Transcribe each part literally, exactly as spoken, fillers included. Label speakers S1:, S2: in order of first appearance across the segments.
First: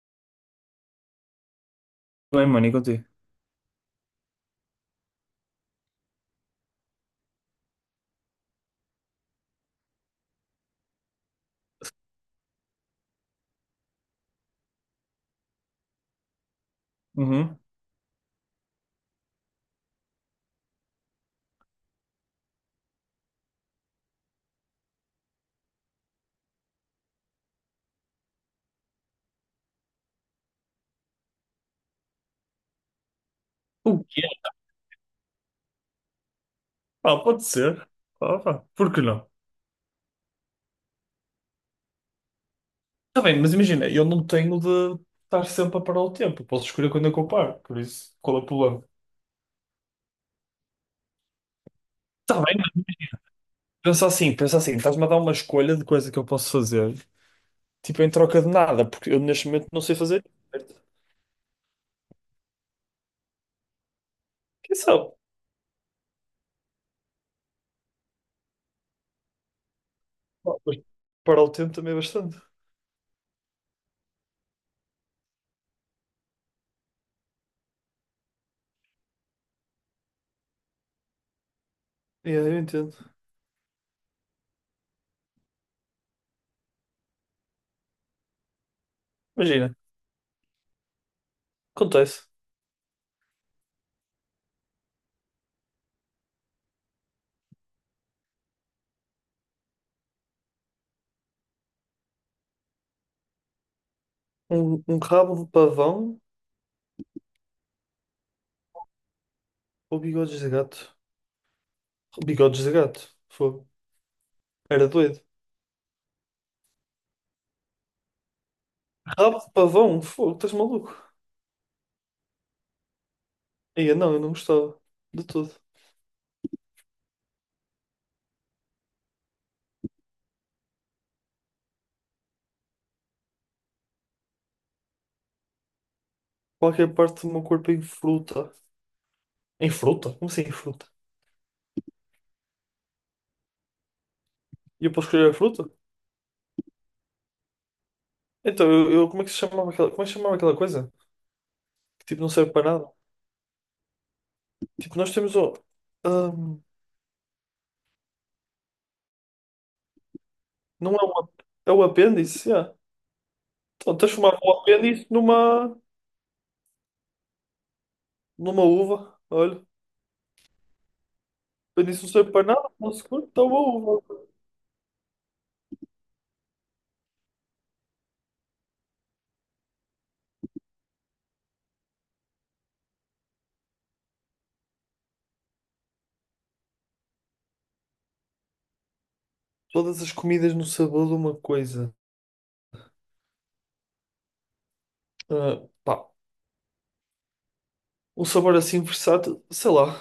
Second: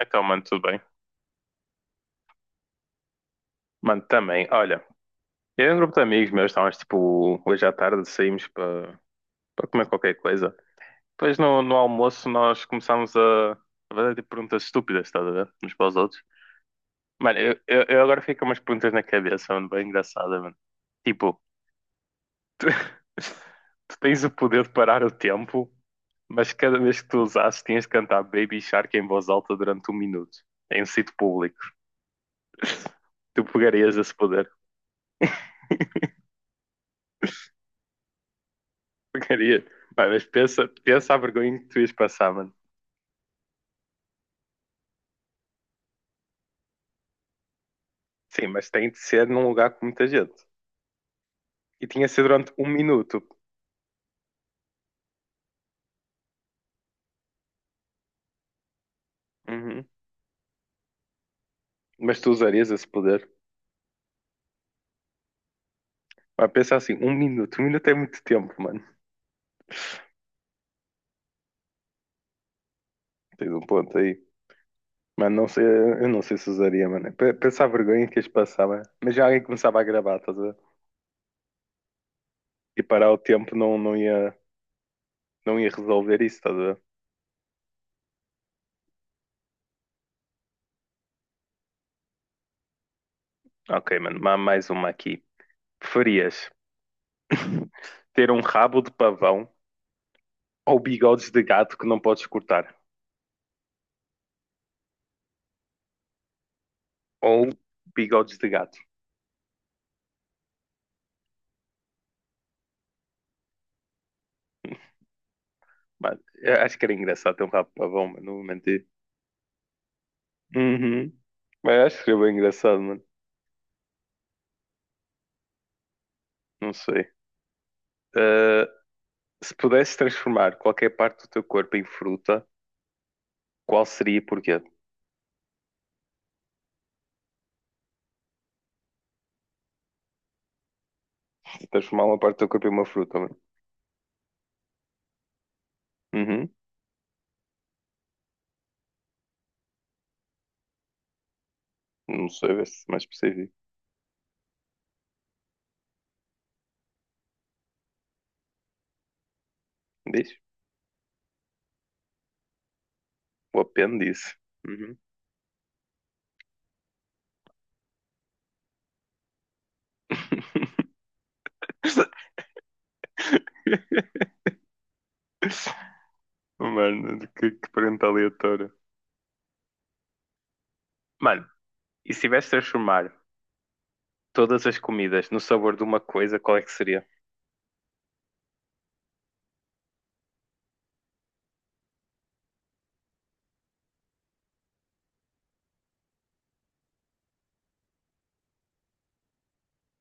S1: Então, mano, tudo bem.
S2: Tudo bem, mano, e contigo?
S1: Mano, também, olha, eu e um grupo de amigos meus, estávamos tipo, hoje à tarde saímos para para comer qualquer coisa. Depois no, no almoço nós começámos a a fazer tipo, perguntas estúpidas, estás a ver? Uns para os outros. Mano, eu,
S2: Uhum.
S1: eu, eu agora fico com umas perguntas na cabeça, mano, bem engraçada, mano. Tipo, tu tens o poder de parar o tempo, mas cada vez que tu usasses tinhas de cantar Baby Shark em voz alta durante um minuto, em um sítio público. Tu pegarias
S2: O
S1: esse
S2: quê?
S1: poder?
S2: Pá, pode ser. Pá, pá, por que não?
S1: Porcaria. Pá, mas pensa, pensa a vergonha que tu ias passar, mano.
S2: Está bem, mas imagina, eu não tenho de estar sempre a parar o tempo. Eu posso escolher quando é que eu paro, por isso, qual é
S1: Sim,
S2: o
S1: mas
S2: problema?
S1: tem de ser num lugar com muita gente. E tinha de ser
S2: Está
S1: durante
S2: bem,
S1: um
S2: mas
S1: minuto.
S2: pensa assim, pensa assim, estás-me a dar uma escolha de coisa que eu posso fazer, tipo em troca de nada, porque eu neste momento não
S1: Uhum.
S2: sei fazer. Certo?
S1: Mas tu usarias esse poder.
S2: Quem sabe?
S1: Pá, pensa assim, um minuto. Um minuto é muito tempo, mano.
S2: Pá, mas parar o tempo também é bastante.
S1: Tens um ponto aí. Mano, não sei, eu não sei se usaria, mano. P- Pensa a vergonha que ias passar, mano. Mas já alguém começava a gravar, estás a ver?
S2: É, eu
S1: E
S2: entendo.
S1: parar o tempo não, não ia, não ia resolver isso, estás a ver?
S2: Imagina, acontece.
S1: Ok, mano, ma- mais uma aqui. Preferias ter um rabo de pavão ou bigodes de gato que não podes cortar?
S2: Um, um rabo de pavão
S1: Ou bigodes de gato.
S2: ou bigodes de gato? Bigodes de gato, fogo. Era doido.
S1: Mano, eu acho que era engraçado ter um rabo de pavão, mano. Não vou mentir.
S2: Rabo de pavão? Fogo, estás maluco?
S1: Uhum. Mas acho que seria bem engraçado, mano.
S2: Ia, não, eu não gostava. De tudo.
S1: Não sei. Uh, Se pudesses transformar qualquer parte do teu corpo em fruta, qual seria e porquê?
S2: Qualquer parte do meu corpo em fruta. Em fruta? Como assim em fruta?
S1: Transformar uma parte do teu corpo em uma fruta, mano.
S2: E eu posso escolher a fruta?
S1: Uhum.
S2: Então, eu, eu- como é que se chamava aquela, como é que se chamava aquela coisa? Que tipo,
S1: Não
S2: não
S1: sei,
S2: serve
S1: vê
S2: para
S1: se
S2: nada.
S1: é mais específico.
S2: Tipo, nós temos o ahm,
S1: Diz?
S2: não é um. É o apêndice, yeah.
S1: O
S2: Então,
S1: apêndice.
S2: transformava o
S1: Uhum.
S2: apêndice numa. numa uva. Olha, o apêndice não serve para nada, não se curte, está uma uva.
S1: Mano, que, que pergunta aleatória. Mano, e se tivesse de transformar todas as comidas no sabor de uma coisa, qual é que seria?
S2: Todas as comidas no sabor de uma coisa. Ah, pá, um sabor assim versátil, sei lá.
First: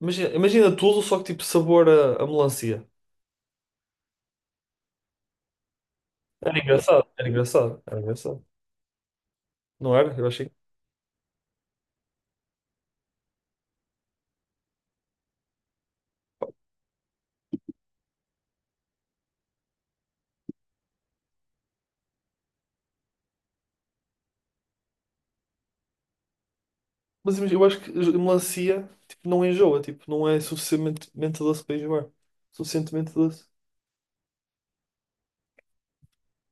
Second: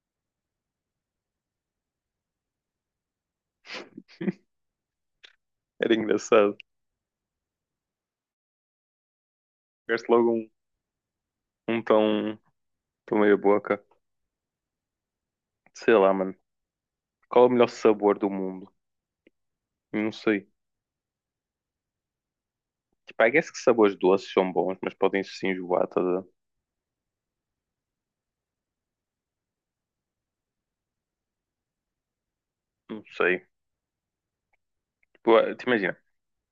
S2: Imagina, imagina tudo, só que tipo sabor a, a melancia.
S1: Era engraçado.
S2: Era engraçado, era engraçado, era engraçado. Não
S1: Gaste
S2: era? Eu
S1: logo um,
S2: achei.
S1: um tão, tão meia boca. Sei lá, mano. Qual é o melhor sabor do mundo? Não sei. Tipo, I guess que sabores doces são bons, mas podem se enjoar, estás a ver?
S2: Mas imagi- eu acho que a melancia tipo, não enjoa, tipo, não é suficientemente doce para enjoar.
S1: Não
S2: Suficientemente
S1: sei.
S2: doce.
S1: Tipo, ah, te imagina,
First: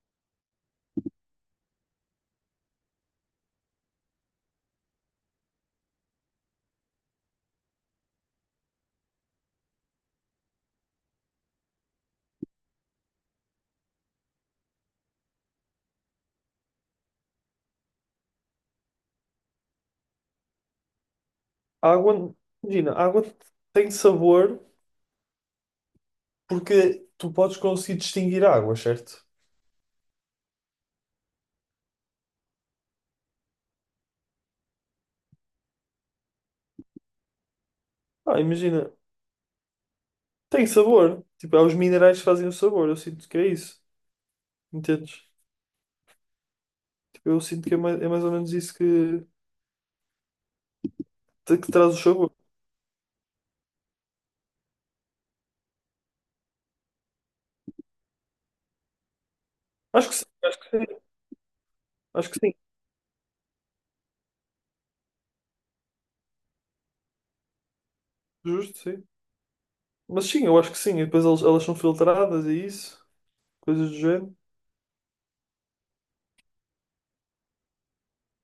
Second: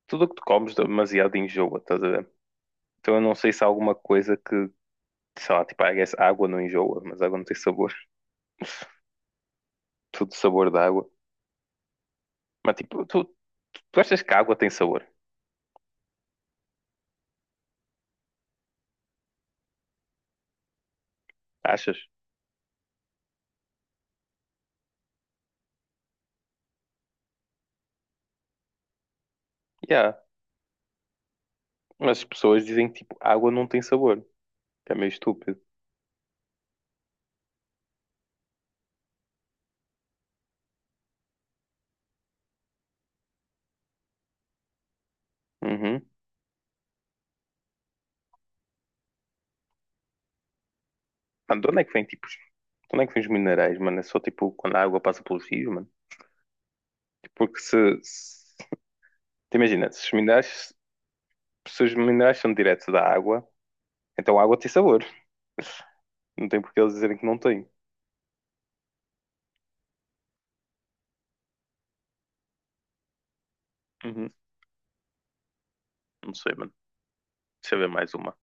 S1: tudo o que tu comes demasiado enjoa, estás a ver? Então eu não sei se há alguma coisa que, sei lá, tipo, I guess água não enjoa, mas água não tem sabor. Tudo sabor da água. Mas tipo, tu, tu achas que a água tem sabor?
S2: A
S1: Achas?
S2: água, imagina, a água tem sabor porque tu podes conseguir distinguir a água, certo?
S1: Yeah. Mas as pessoas dizem que tipo, água não tem sabor. Que é meio estúpido.
S2: Ah, imagina, tem sabor. Tipo, é os minerais que fazem o sabor. Eu sinto que é isso. Entendes?
S1: Uhum.
S2: Tipo, eu sinto que é mais, é mais ou menos isso que,
S1: Mano, de
S2: que
S1: onde é que
S2: traz o
S1: vem tipo
S2: sabor.
S1: onde é que vêm os minerais, mano? É só tipo quando a água passa pelos rios, mano. Porque se. Se... te imagina, se
S2: Acho
S1: os
S2: que sim, acho que
S1: minerais.
S2: sim.
S1: Se os
S2: Acho
S1: minerais
S2: que sim.
S1: são diretos da água, então a água tem sabor. Não tem porque eles dizerem que não tem.
S2: Justo, sim. Mas sim, eu acho que sim. E depois eles- elas são filtradas e isso, coisas do
S1: Uhum.
S2: género.
S1: Não sei, mano. Deixa eu ver mais uma.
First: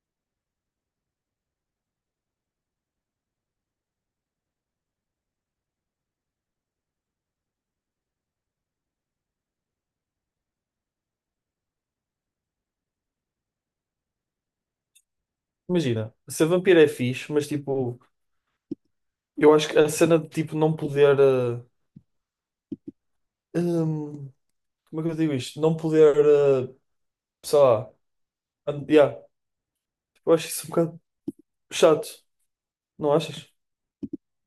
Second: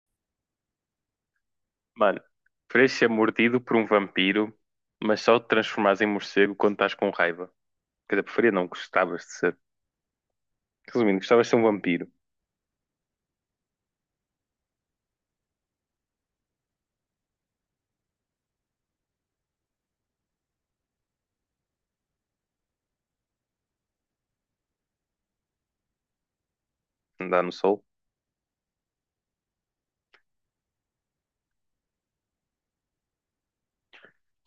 S1: Mano, preferias ser mordido por um vampiro, mas só te transformares em morcego quando estás com raiva. Quer dizer, preferia não, gostavas de ser. Resumindo, gostavas de ser um vampiro.
S2: Imagina, ser vampiro é fixe, mas tipo, eu acho que a cena de tipo não poder. eh, hum, como é que eu digo isto? Não poder. eh,
S1: Andar no
S2: sei
S1: sol.
S2: lá. an- yeah, eu acho isso um bocado chato, não achas?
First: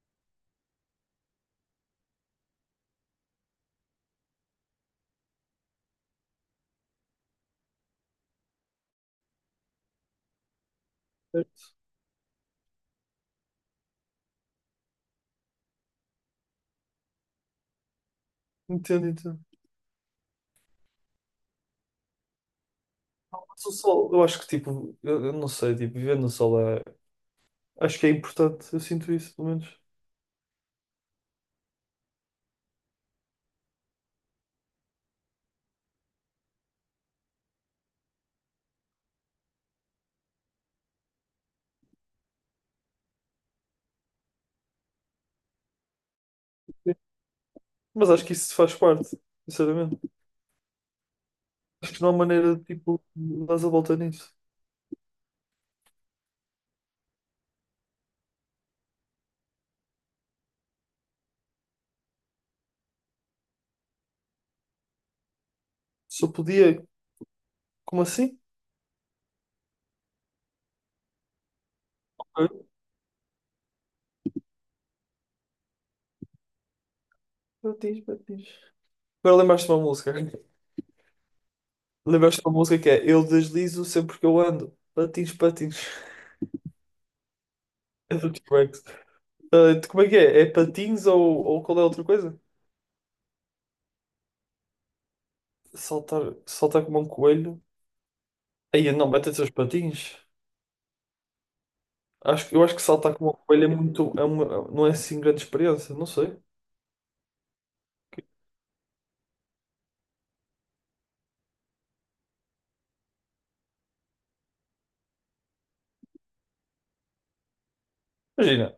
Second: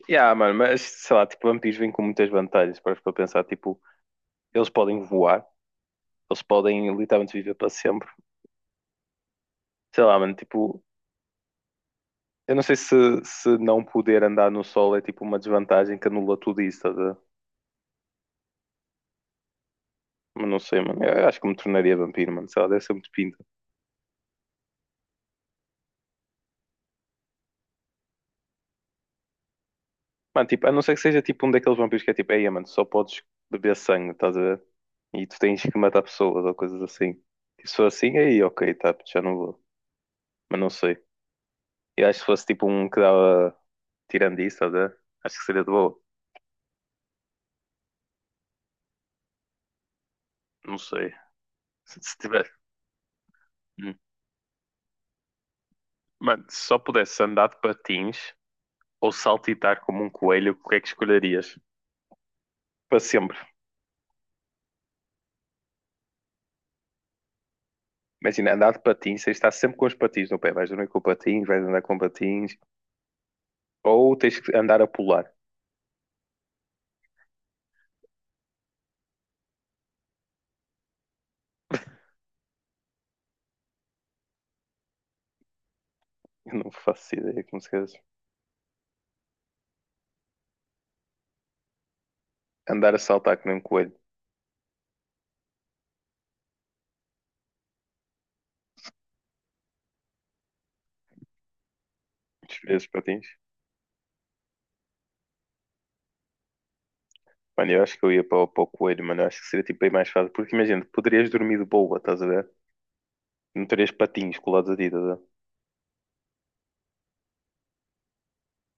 S1: Yeah, mano, mas sei lá, tipo, vampiros vêm com muitas vantagens. Para para pensar, tipo, eles podem voar. Eles podem literalmente viver para sempre. Sei lá, mano, tipo, eu não sei se, se não poder andar no sol é tipo uma desvantagem que anula tudo isso, estás a ver?
S2: Entendo, entendo.
S1: Mas não sei, mano. Eu acho que me tornaria vampiro, mano. Sei lá, deve ser muito pinta.
S2: Mas o sol, eu acho que tipo, eu, eu não sei, tipo, viver no sol é. Acho que é importante, eu sinto isso, pelo menos.
S1: Mano, tipo, a não ser que seja tipo um daqueles vampiros que é tipo, ei, mano, só podes beber sangue, estás a ver? E tu tens que matar pessoas ou coisas assim. Tipo, se for assim, aí ok, tá, já não vou. Mas não sei. Eu acho que se fosse tipo um que dava tirando isso, estás a ver? Acho que seria de boa.
S2: Sim. Mas acho que isso faz parte, sinceramente.
S1: Não sei.
S2: Acho
S1: Se,
S2: que não há
S1: se tiver.
S2: maneira de tipo, dar a
S1: Hum.
S2: volta nisso.
S1: Mano, se só pudesse andar de patins, ou saltitar como um coelho, o que é que escolherias? Para sempre.
S2: Só podia. Como assim?
S1: Imagina, andar de patins, tens de estar sempre com os patins no pé. Vais dormir com patins, vais andar com patins. Ou tens que andar a pular.
S2: Batiz, batiz. Agora lembraste de uma música. Lembraste de uma música que é "Eu deslizo sempre que eu ando. Patins, patins."
S1: Eu não faço ideia como se queres.
S2: É do T-Rex. Ah, como é que é? É patins ou, ou qual é a outra coisa?
S1: Andar a saltar como um coelho.
S2: Saltar, saltar como um coelho. Aí não, mete seus patins. Acho, que- eu acho
S1: Escolher
S2: que
S1: os
S2: saltar
S1: patins.
S2: como um coelho é muito. É uma, não é assim grande experiência, não sei.
S1: Mano, eu acho que eu ia para, o- para o coelho, mano. Eu acho que seria tipo aí mais fácil. Porque imagina, poderias dormir de boa, estás a ver? Não terias patins colados a ti, estás a ver?
S2: Imagina.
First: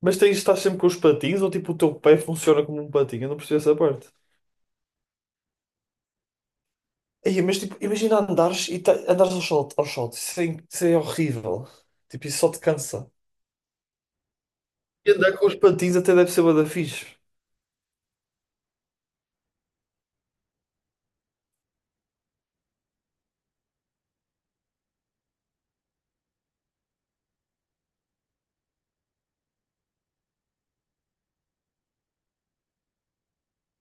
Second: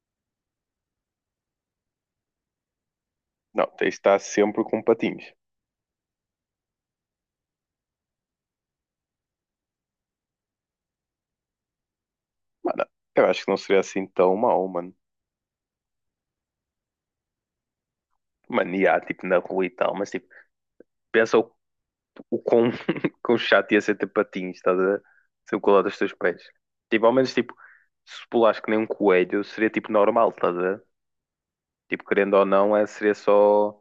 S2: Mas tens, estás sempre com os patins ou tipo o teu pé funciona como um patinho? Eu não percebo
S1: Não,
S2: essa
S1: tens de
S2: parte.
S1: estar sempre com patins.
S2: Ei, mas tipo, imagina andares e ta- andares ao sol, ao sol. Isso é, in- isso é horrível. Tipo, isso só te
S1: Mano,
S2: cansa.
S1: eu acho que não seria assim tão mau, mano.
S2: E andar com os patins até deve ser bué da fixe.
S1: Mano, e há, tipo, na rua e tal, mas tipo, pensa o o quão, quão chato ia ser ter patins, estás a ver? Ser o colar dos teus pés. Tipo, ao menos, tipo, se pulares que nem um coelho, seria tipo normal, estás a ver? Tipo, querendo ou não, é, seria só.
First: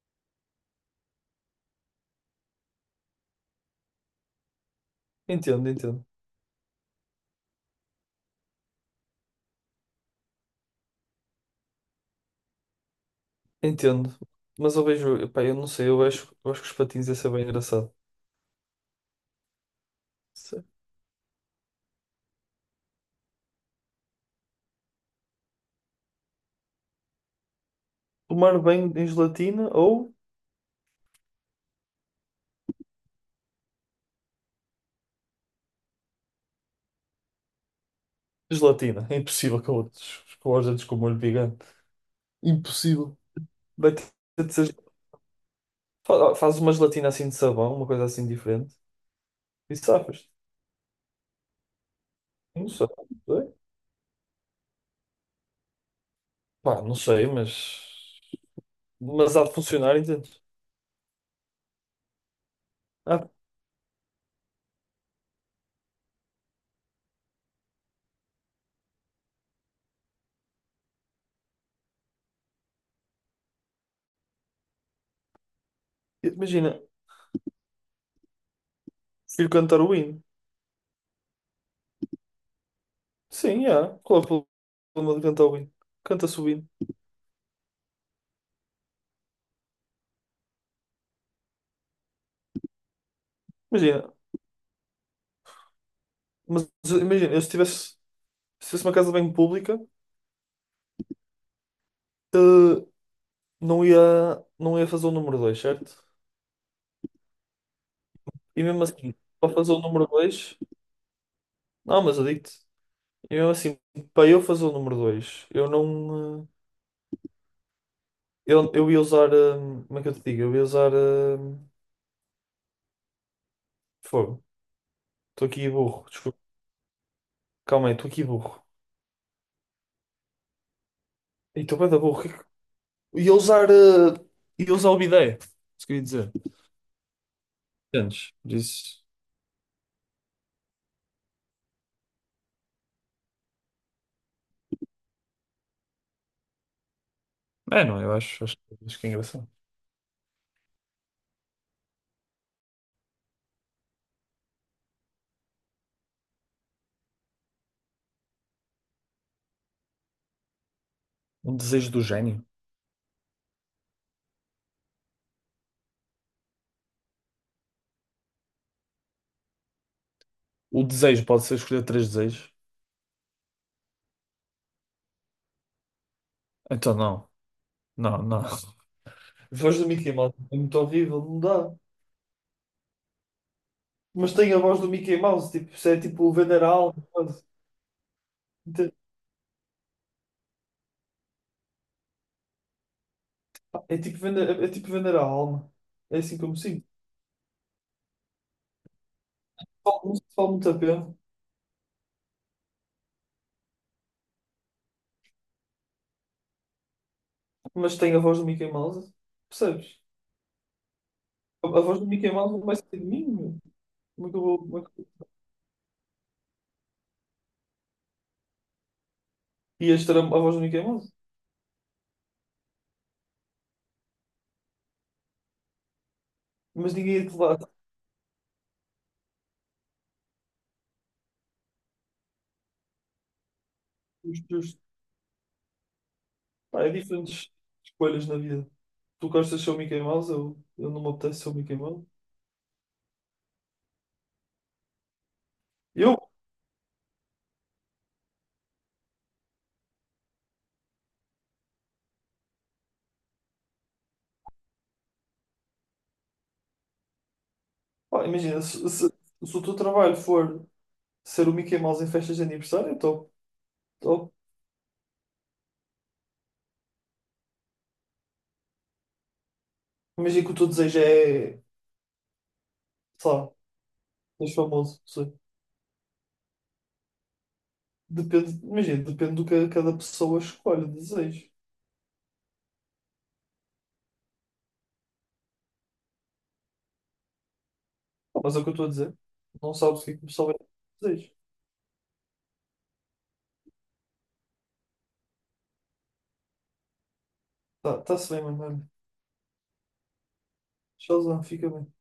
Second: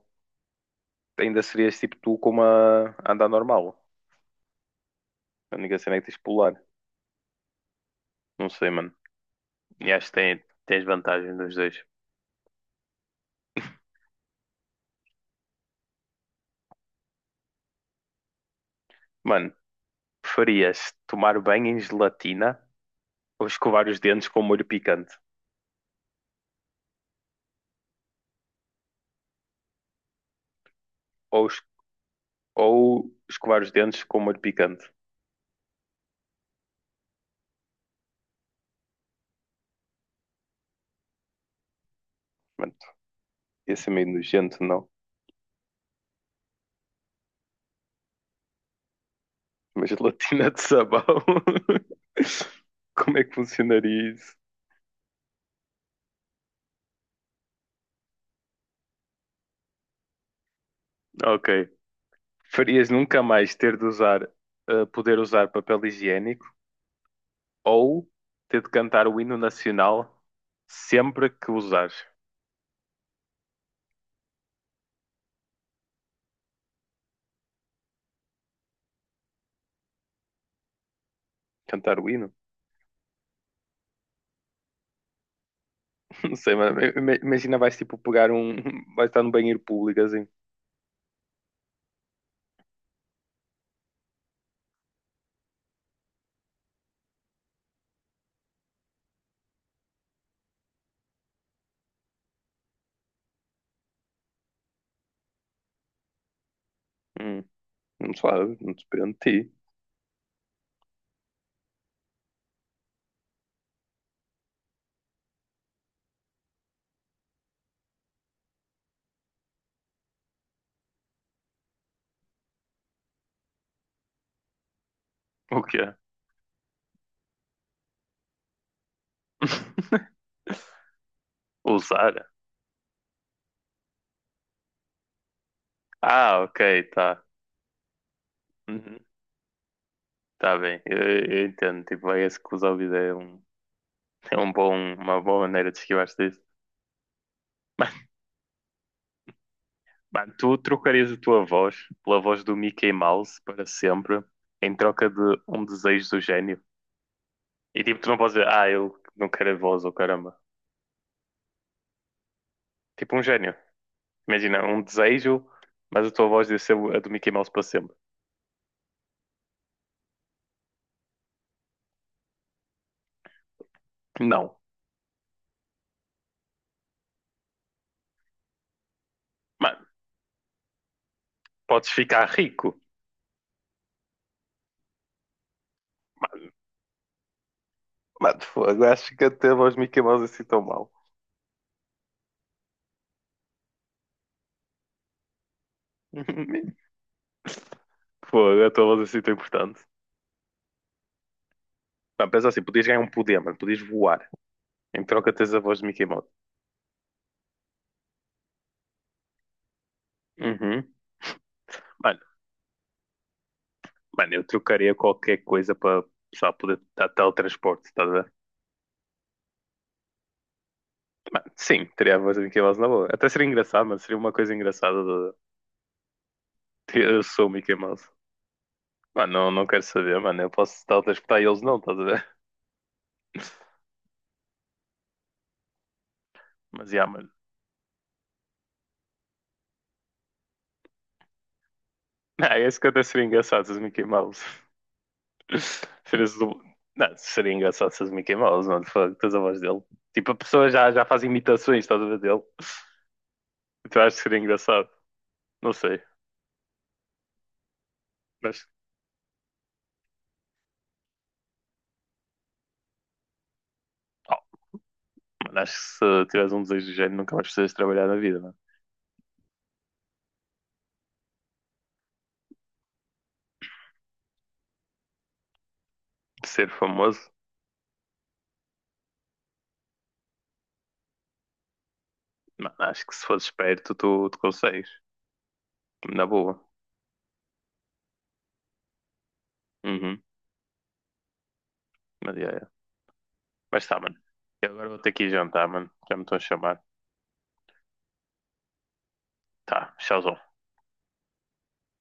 S1: Ainda serias tipo tu com uma a andar normal. A
S2: Entendo,
S1: única cena é
S2: entendo.
S1: que tens de pular. Não sei, mano. E acho que tem, tens vantagem dos dois.
S2: Entendo. Mas eu vejo, pá, eu não sei, eu acho, eu acho que os patins ia ser bem engraçado.
S1: Mano,
S2: Sim.
S1: preferias tomar banho em gelatina ou escovar os dentes com molho picante?
S2: Tomar banho em gelatina ou
S1: Ou, es- ou escovar os dentes com molho picante?
S2: gelatina. É impossível com outros, com os dedos com o molho gigante.
S1: Mano,
S2: Impossível.
S1: ia ser
S2: Vai ter
S1: meio
S2: de
S1: nojento,
S2: ser-
S1: não?
S2: fa- Fazes uma gelatina assim de sabão, uma coisa assim diferente. E
S1: Uma
S2: safas.
S1: gelatina de sabão.
S2: Não sei.
S1: Como é que
S2: Não sei,
S1: funcionaria isso?
S2: pá, não sei, mas. Mas há de funcionar, entende?
S1: Ok. Farias nunca
S2: Ah,
S1: mais ter de usar, eh, poder usar papel higiênico ou ter de cantar o hino nacional sempre que usares.
S2: imagina, prefiro cantar o hino.
S1: Cantar o hino?
S2: Sim, há. Qual é o problema de cantar o hino?
S1: Não
S2: Canta-se o
S1: sei,
S2: hino.
S1: mas ima- imagina vais tipo pegar um. Vais estar num banheiro público assim.
S2: Imagina, mas imagina, eu se tivesse, se tivesse uma casa bem pública, eh, não ia, não ia fazer o número dois, certo?
S1: Hum, não sabe,
S2: E
S1: não
S2: mesmo
S1: depende de
S2: assim, para
S1: ti.
S2: fazer o número dois, não, mas eu digo-te, e mesmo assim, para eu fazer o número dois, eu não. eh, Eu, eu ia usar. eh, Como é que eu te digo? Eu ia usar. eh, Fogo. Estou
S1: O
S2: aqui
S1: quê?
S2: burro, desculpa. Calma aí, estou aqui burro. E estou bem da burro.
S1: Usar?
S2: Ia usar, eh, ia usar o bidé, isso queria dizer.
S1: Ah, ok, tá.
S2: Entendes? Por
S1: Uhum,
S2: isso.
S1: tá bem, eu, eu entendo. Tipo, é esse que usa o vídeo é um. É um bom, uma boa maneira de esquivar-se disso.
S2: É,
S1: Mas,
S2: não, eu acho, acho, acho que é engraçado.
S1: mano, tu trocarias a tua voz pela voz do Mickey Mouse para sempre em troca de um desejo do gênio? E tipo, tu não podes dizer, ah, eu não quero a voz, ou caramba.
S2: Um desejo do gênio.
S1: Tipo um gênio. Imagina, um desejo, mas a tua voz ia ser a do Mickey Mouse para sempre.
S2: O desejo pode ser escolher três desejos.
S1: Não.
S2: Então não, não, não. A voz
S1: Mano,
S2: do Mickey Mouse é muito horrível, não dá.
S1: podes ficar rico.
S2: Mas tem a voz do Mickey Mouse, tipo, isso é tipo vender a alma, quase.
S1: Mano, fogo,
S2: Ente-
S1: acho que até a voz do Mickey Mouse é assim tão mal.
S2: É tipo vender, é tipo vender a alma. É assim como sinto.
S1: Fogo, a tua voz é assim tão importante.
S2: Falo- Não se fala muito a pena,
S1: Mano, pensa assim, podias ganhar um poder, mano, podias voar. Em troca tens a voz do Mickey Mouse.
S2: mas tem a voz do Mickey Mouse, percebes?
S1: Uhum.
S2: A, a voz do
S1: Mano,
S2: Mickey Mouse não vai ser de mim, meu. Como é
S1: Mano,
S2: que eu
S1: eu
S2: vou.
S1: trocaria qualquer coisa para só poder dar teletransporte, estás a ver?
S2: Ias ter a, a voz do Mickey Mouse.
S1: Mano, sim, teria a voz do Mickey Mouse na boa. Até seria engraçado, mano, seria uma coisa engraçada. De...
S2: Mas ninguém
S1: Eu
S2: ia te
S1: sou o
S2: levar
S1: Mickey Mouse. Mano, não, não quero saber, mano, eu posso teletransportar e eles não, estás a ver?
S2: os teus. Pá,
S1: Mas,
S2: é
S1: já, mano.
S2: diferentes escolhas na vida. Tu gostas de ser o Mickey Mouse, eu, eu não me apetece ser o Mickey Mouse.
S1: Ah, esse que até seria engraçado, se és o Mickey Mouse.
S2: Eu,
S1: Serias do... Não, seria engraçado se és o Mickey Mouse, mano, fuck, tens a voz dele. Tipo, a pessoa já, já faz imitações, estás a ver, dele. Então acho que seria engraçado. Não sei,
S2: pá, imagina,
S1: mas
S2: se, se, se o teu trabalho for ser o Mickey Mouse em festas de aniversário, então estou.
S1: mano, acho que se tiveres um desejo do género, nunca mais precisas trabalhar na vida, mano.
S2: Imagina que o teu desejo é, sei lá, ser famoso, não sei.
S1: Ser famoso,
S2: Depende, imagina, depende do que cada pessoa escolhe, desejo.
S1: mano, acho que se fores esperto, tu, tu consegues. Na boa.
S2: Pá, mas é o que eu estou a dizer. Não sabes o que é
S1: Uhum.
S2: que o pessoal vai desejo.
S1: Mas, yeah, yeah. Mas tá, mano. Eu agora vou ter que ir jantar, mano. Já me estão a chamar.
S2: Tá, tá-se bem, mano. Olha,
S1: Tá, tchauzão.
S2: tchauzão, fica bem.